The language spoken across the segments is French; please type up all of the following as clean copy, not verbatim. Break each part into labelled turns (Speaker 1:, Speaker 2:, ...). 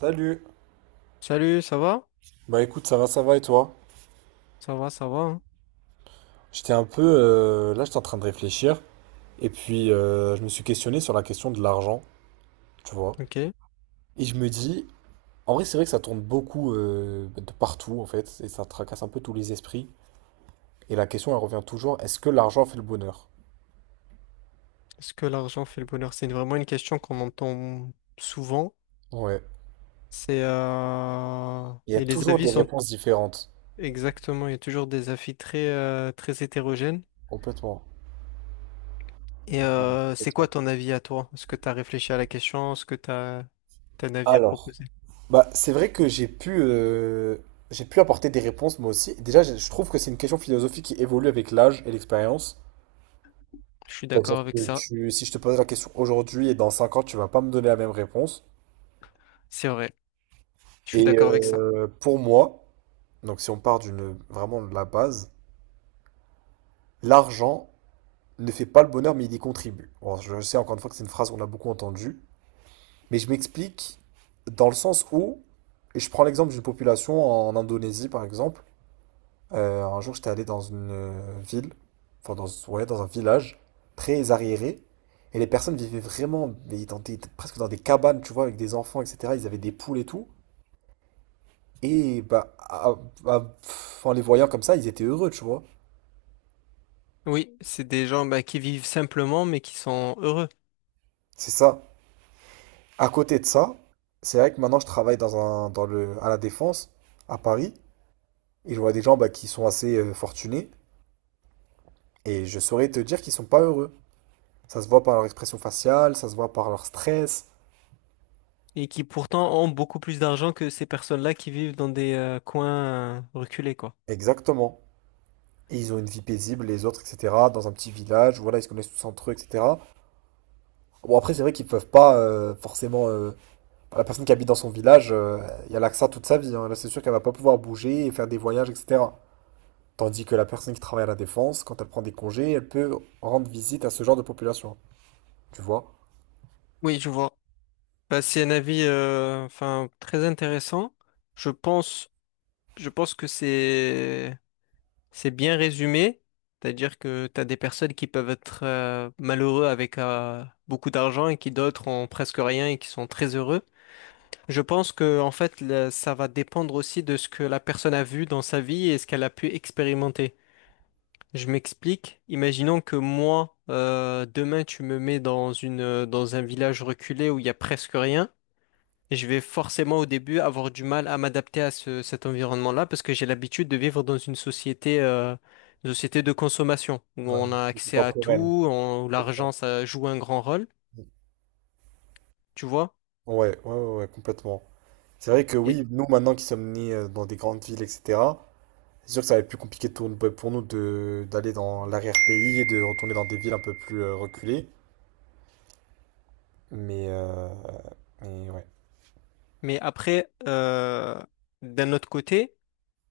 Speaker 1: Salut.
Speaker 2: Salut, ça va?
Speaker 1: Bah écoute, ça va et toi?
Speaker 2: Ça va, ça va, hein.
Speaker 1: J'étais un peu là, j'étais en train de réfléchir et puis je me suis questionné sur la question de l'argent, tu vois.
Speaker 2: Ok. Est-ce
Speaker 1: Et je me dis, en vrai, c'est vrai que ça tourne beaucoup de partout en fait et ça tracasse un peu tous les esprits. Et la question, elle revient toujours, est-ce que l'argent fait le bonheur?
Speaker 2: que l'argent fait le bonheur? C'est vraiment une question qu'on entend souvent.
Speaker 1: Ouais.
Speaker 2: C'est,
Speaker 1: Il y a
Speaker 2: et les
Speaker 1: toujours
Speaker 2: avis
Speaker 1: des
Speaker 2: sont
Speaker 1: réponses différentes.
Speaker 2: exactement. Il y a toujours des avis très, très hétérogènes.
Speaker 1: Complètement. Ouais,
Speaker 2: C'est quoi
Speaker 1: complètement.
Speaker 2: ton avis à toi? Est-ce que tu as réfléchi à la question? Est-ce que tu as un avis à
Speaker 1: Alors,
Speaker 2: proposer?
Speaker 1: bah c'est vrai que j'ai pu apporter des réponses moi aussi. Déjà, je trouve que c'est une question philosophique qui évolue avec l'âge et l'expérience.
Speaker 2: Je suis
Speaker 1: C'est-à-dire
Speaker 2: d'accord avec
Speaker 1: que
Speaker 2: ça.
Speaker 1: tu, si je te pose la question aujourd'hui et dans 5 ans, tu vas pas me donner la même réponse.
Speaker 2: C'est vrai. Je suis
Speaker 1: Et
Speaker 2: d'accord avec ça.
Speaker 1: pour moi, donc si on part d'une vraiment de la base, l'argent ne fait pas le bonheur, mais il y contribue. Bon, je sais encore une fois que c'est une phrase qu'on a beaucoup entendue, mais je m'explique dans le sens où, et je prends l'exemple d'une population en Indonésie par exemple. Un jour, j'étais allé dans une ville, enfin dans, ouais, dans un village très arriéré, et les personnes vivaient vraiment mais presque dans des cabanes, tu vois, avec des enfants, etc. Ils avaient des poules et tout, et bah, en les voyant comme ça, ils étaient heureux, tu vois.
Speaker 2: Oui, c'est des gens, bah, qui vivent simplement mais qui sont heureux.
Speaker 1: C'est ça. À côté de ça, c'est vrai que maintenant, je travaille dans un, dans le, à la Défense, à Paris, et je vois des gens bah, qui sont assez fortunés, et je saurais te dire qu'ils sont pas heureux. Ça se voit par leur expression faciale, ça se voit par leur stress.
Speaker 2: Et qui pourtant ont beaucoup plus d'argent que ces personnes-là qui vivent dans des, coins reculés, quoi.
Speaker 1: Exactement. Et ils ont une vie paisible, les autres, etc. Dans un petit village, voilà, ils se connaissent tous entre eux, etc. Bon, après, c'est vrai qu'ils peuvent pas forcément. La personne qui habite dans son village, il y a là que ça toute sa vie, hein. Là, c'est sûr qu'elle va pas pouvoir bouger et faire des voyages, etc. Tandis que la personne qui travaille à la Défense, quand elle prend des congés, elle peut rendre visite à ce genre de population. Tu vois?
Speaker 2: Oui, je vois. Bah, c'est un avis, enfin très intéressant. Je pense je pense que c'est bien résumé, c'est-à-dire que tu as des personnes qui peuvent être, malheureux avec, beaucoup d'argent et qui d'autres ont presque rien et qui sont très heureux. Je pense que en fait ça va dépendre aussi de ce que la personne a vu dans sa vie et ce qu'elle a pu expérimenter. Je m'explique. Imaginons que moi, demain, tu me mets dans une, dans un village reculé où il y a presque rien. Je vais forcément au début avoir du mal à m'adapter à cet environnement-là parce que j'ai l'habitude de vivre dans une société de consommation où
Speaker 1: Ouais,
Speaker 2: on a
Speaker 1: c'est
Speaker 2: accès à
Speaker 1: contemporaine.
Speaker 2: tout, où l'argent, ça joue un grand rôle,
Speaker 1: Ouais,
Speaker 2: tu vois.
Speaker 1: ouais, ouais, ouais, complètement. C'est vrai que
Speaker 2: Et-
Speaker 1: oui, nous maintenant qui sommes nés dans des grandes villes, etc. C'est sûr que ça va être plus compliqué pour nous de d'aller dans l'arrière-pays et de retourner dans des villes un peu plus reculées. Mais, euh, mais ouais.
Speaker 2: mais après, d'un autre côté,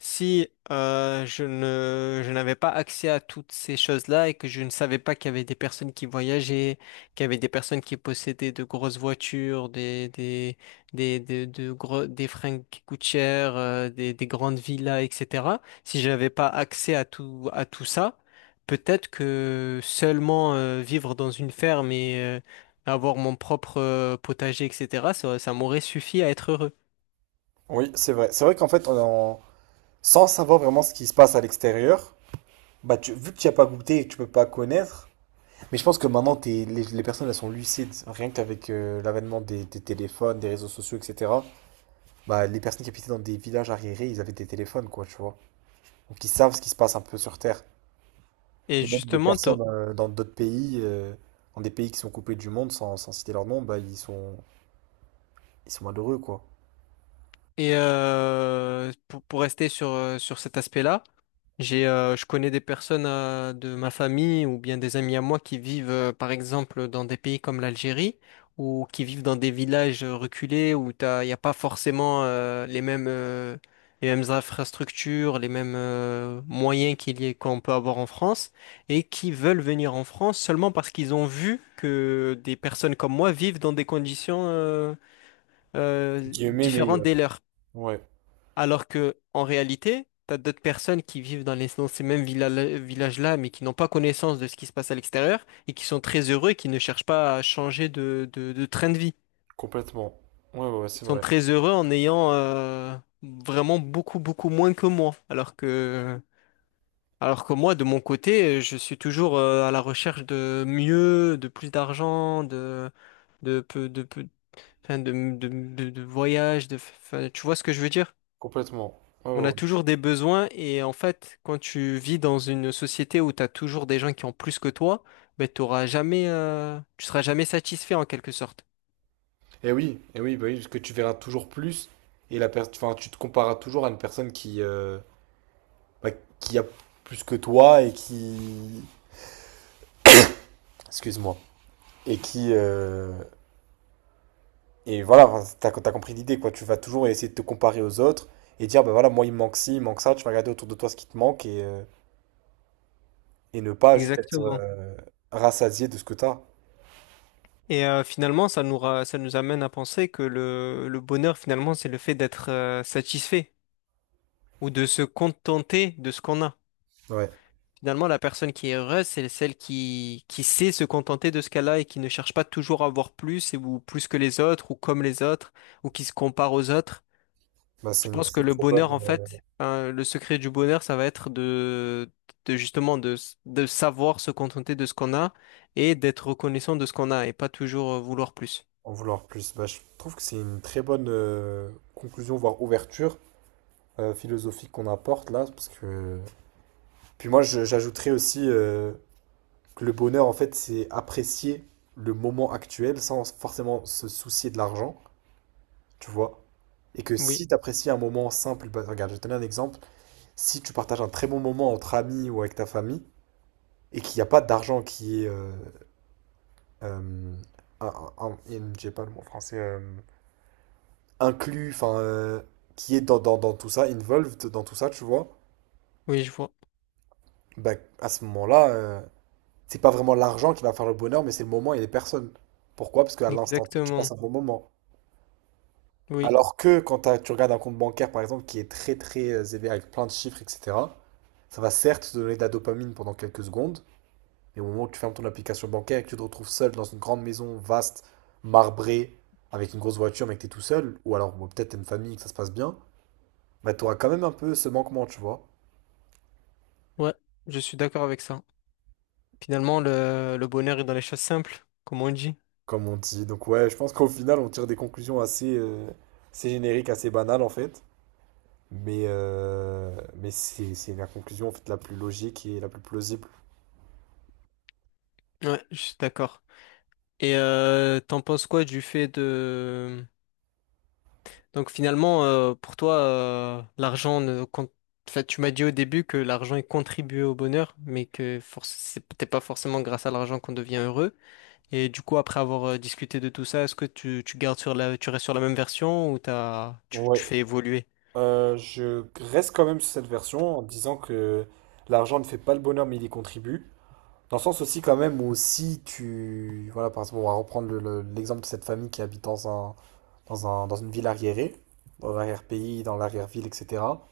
Speaker 2: si je n'avais pas accès à toutes ces choses-là et que je ne savais pas qu'il y avait des personnes qui voyageaient, qu'il y avait des personnes qui possédaient de grosses voitures, de gros, des fringues qui coûtent cher, des grandes villas, etc. Si je n'avais pas accès à tout ça, peut-être que seulement vivre dans une ferme et avoir mon propre potager, etc., ça m'aurait suffi à être heureux.
Speaker 1: Oui, c'est vrai. C'est vrai qu'en fait, sans savoir vraiment ce qui se passe à l'extérieur, bah vu que tu n'y as pas goûté et que tu peux pas connaître, mais je pense que maintenant les personnes elles sont lucides, rien qu'avec l'avènement des téléphones, des réseaux sociaux, etc. Bah les personnes qui habitaient dans des villages arriérés, ils avaient des téléphones, quoi, tu vois. Donc ils savent ce qui se passe un peu sur Terre.
Speaker 2: Et
Speaker 1: Et même des
Speaker 2: justement, toi,
Speaker 1: personnes dans d'autres pays, dans des pays qui sont coupés du monde, sans citer leur nom, bah ils sont malheureux, quoi.
Speaker 2: et pour rester sur, sur cet aspect-là, j'ai, je connais des personnes de ma famille ou bien des amis à moi qui vivent, par exemple, dans des pays comme l'Algérie ou qui vivent dans des villages reculés où il n'y a pas forcément les mêmes infrastructures, les mêmes moyens qu'on peut avoir en France et qui veulent venir en France seulement parce qu'ils ont vu que des personnes comme moi vivent dans des conditions
Speaker 1: Et qui Guillemets
Speaker 2: différentes
Speaker 1: meilleur.
Speaker 2: des leurs.
Speaker 1: Ouais,
Speaker 2: Alors que, en réalité, t'as d'autres personnes qui vivent dans ces mêmes villages-là, mais qui n'ont pas connaissance de ce qui se passe à l'extérieur et qui sont très heureux et qui ne cherchent pas à changer de, de train de vie.
Speaker 1: complètement. Ouais, ouais, ouais,
Speaker 2: Ils
Speaker 1: c'est
Speaker 2: sont
Speaker 1: vrai.
Speaker 2: très heureux en ayant vraiment beaucoup, beaucoup moins que moi. Alors que moi, de mon côté, je suis toujours à la recherche de mieux, de plus d'argent, de, de, peu- de, peu- enfin, de voyages, de, enfin, tu vois ce que je veux dire?
Speaker 1: Complètement. Ouais,
Speaker 2: On
Speaker 1: ouais,
Speaker 2: a
Speaker 1: ouais.
Speaker 2: toujours des besoins et en fait, quand tu vis dans une société où tu as toujours des gens qui ont plus que toi, ben, t'auras jamais, tu seras jamais satisfait en quelque sorte.
Speaker 1: Et oui, bah oui, parce que tu verras toujours plus et la personne, enfin, tu te compareras toujours à une personne qui, bah, qui a plus que toi et qui, excuse-moi, et qui, euh, Et voilà, enfin, t'as compris l'idée, quoi. Tu vas toujours essayer de te comparer aux autres et dire, bah voilà, moi, il me manque ci, il me manque ça. Tu vas regarder autour de toi ce qui te manque et ne pas juste être
Speaker 2: Exactement.
Speaker 1: rassasié de ce que t'as.
Speaker 2: Et finalement, ça nous amène à penser que le bonheur, finalement, c'est le fait d'être satisfait ou de se contenter de ce qu'on a.
Speaker 1: Ouais.
Speaker 2: Finalement, la personne qui est heureuse, c'est celle qui sait se contenter de ce qu'elle a et qui ne cherche pas toujours à avoir plus ou plus que les autres ou comme les autres ou qui se compare aux autres.
Speaker 1: Bah,
Speaker 2: Je
Speaker 1: c'est une
Speaker 2: pense que
Speaker 1: très
Speaker 2: le
Speaker 1: très bonne.
Speaker 2: bonheur, en fait, hein, le secret du bonheur, ça va être de justement de, de savoir se contenter de ce qu'on a et d'être reconnaissant de ce qu'on a et pas toujours vouloir plus.
Speaker 1: En vouloir plus. Bah, je trouve que c'est une très bonne conclusion, voire ouverture philosophique qu'on apporte là. Parce que... Puis moi, j'ajouterais aussi que le bonheur, en fait, c'est apprécier le moment actuel sans forcément se soucier de l'argent, tu vois. Et que
Speaker 2: Oui,
Speaker 1: si tu apprécies un moment simple, bah, regarde, je vais te donner un exemple. Si tu partages un très bon moment entre amis ou avec ta famille et qu'il n'y a pas d'argent qui est. Euh, j'ai pas le mot français. Inclus, enfin. Qui est dans tout ça, involved dans tout ça, tu vois.
Speaker 2: oui, je vois.
Speaker 1: Bah, à ce moment-là, c'est pas vraiment l'argent qui va faire le bonheur, mais c'est le moment et les personnes. Pourquoi? Parce qu'à l'instant T, tu passes
Speaker 2: Exactement.
Speaker 1: un bon moment.
Speaker 2: Oui,
Speaker 1: Alors que quand tu regardes un compte bancaire, par exemple, qui est très très élevé avec plein de chiffres, etc. Ça va certes te donner de la dopamine pendant quelques secondes, mais au moment où tu fermes ton application bancaire et que tu te retrouves seul dans une grande maison vaste, marbrée, avec une grosse voiture, mais que tu es tout seul, ou alors bon, peut-être t'as une famille, et que ça se passe bien, bah tu auras quand même un peu ce manquement, tu vois,
Speaker 2: ouais, je suis d'accord avec ça. Finalement, le bonheur est dans les choses simples, comme on dit.
Speaker 1: comme on dit. Donc ouais, je pense qu'au final, on tire des conclusions assez génériques, assez banales en fait. Mais c'est la conclusion en fait la plus logique et la plus plausible.
Speaker 2: Ouais, je suis d'accord. Et t'en penses quoi du fait de donc finalement, pour toi, l'argent ne compte... Enfin, tu m'as dit au début que l'argent il contribue au bonheur, mais que c'est peut-être pas forcément grâce à l'argent qu'on devient heureux. Et du coup, après avoir discuté de tout ça, est-ce que tu gardes sur la, tu restes sur la même version ou t'as, tu,
Speaker 1: Ouais.
Speaker 2: tu fais évoluer?
Speaker 1: Je reste quand même sur cette version en disant que l'argent ne fait pas le bonheur mais il y contribue. Dans le sens aussi quand même où si tu... Voilà, par exemple, on va reprendre l'exemple de cette famille qui habite dans une ville arriérée, dans l'arrière-pays, dans l'arrière-ville, etc.,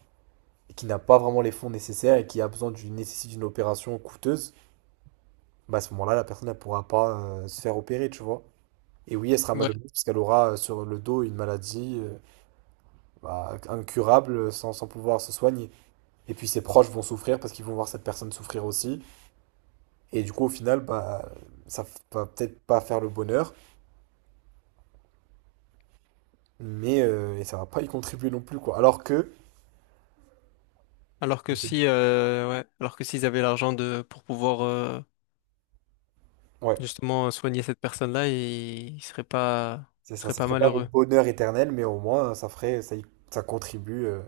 Speaker 1: et qui n'a pas vraiment les fonds nécessaires et qui a besoin nécessite d'une opération coûteuse, bah à ce moment-là, la personne ne pourra pas se faire opérer, tu vois. Et oui, elle sera
Speaker 2: Ouais.
Speaker 1: malheureuse parce qu'elle aura sur le dos une maladie bah, incurable sans pouvoir se soigner. Et puis ses proches vont souffrir parce qu'ils vont voir cette personne souffrir aussi. Et du coup, au final, bah, ça va peut-être pas faire le bonheur. Mais et ça va pas y contribuer non plus, quoi. Alors que,
Speaker 2: Alors que
Speaker 1: OK,
Speaker 2: si, ouais, alors que s'ils avaient l'argent de pour pouvoir
Speaker 1: ouais,
Speaker 2: justement soigner cette personne-là,
Speaker 1: c'est
Speaker 2: ils
Speaker 1: ça,
Speaker 2: seraient
Speaker 1: ça
Speaker 2: pas
Speaker 1: serait pas le
Speaker 2: malheureux.
Speaker 1: bonheur éternel, mais au moins ça ferait, ça contribue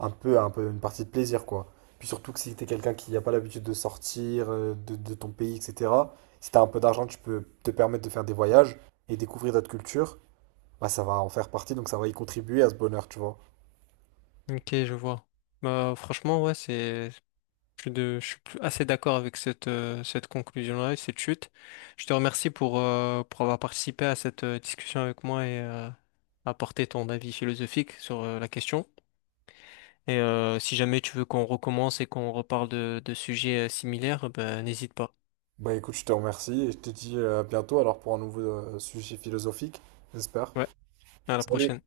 Speaker 1: un peu à un peu une partie de plaisir, quoi. Puis surtout que si t'es quelqu'un qui n'a pas l'habitude de sortir de ton pays, etc., si t'as un peu d'argent, tu peux te permettre de faire des voyages et découvrir d'autres cultures, bah ça va en faire partie, donc ça va y contribuer à ce bonheur, tu vois.
Speaker 2: Ok, je vois. Bah franchement, ouais, c'est. Je suis, assez d'accord avec cette, cette conclusion-là et cette chute. Je te remercie pour avoir participé à cette discussion avec moi et apporter ton avis philosophique sur la question. Et si jamais tu veux qu'on recommence et qu'on reparle de sujets similaires, ben, n'hésite pas.
Speaker 1: Bah écoute, je te remercie et je te dis à bientôt alors pour un nouveau sujet philosophique, j'espère.
Speaker 2: Ouais, à la
Speaker 1: Salut!
Speaker 2: prochaine.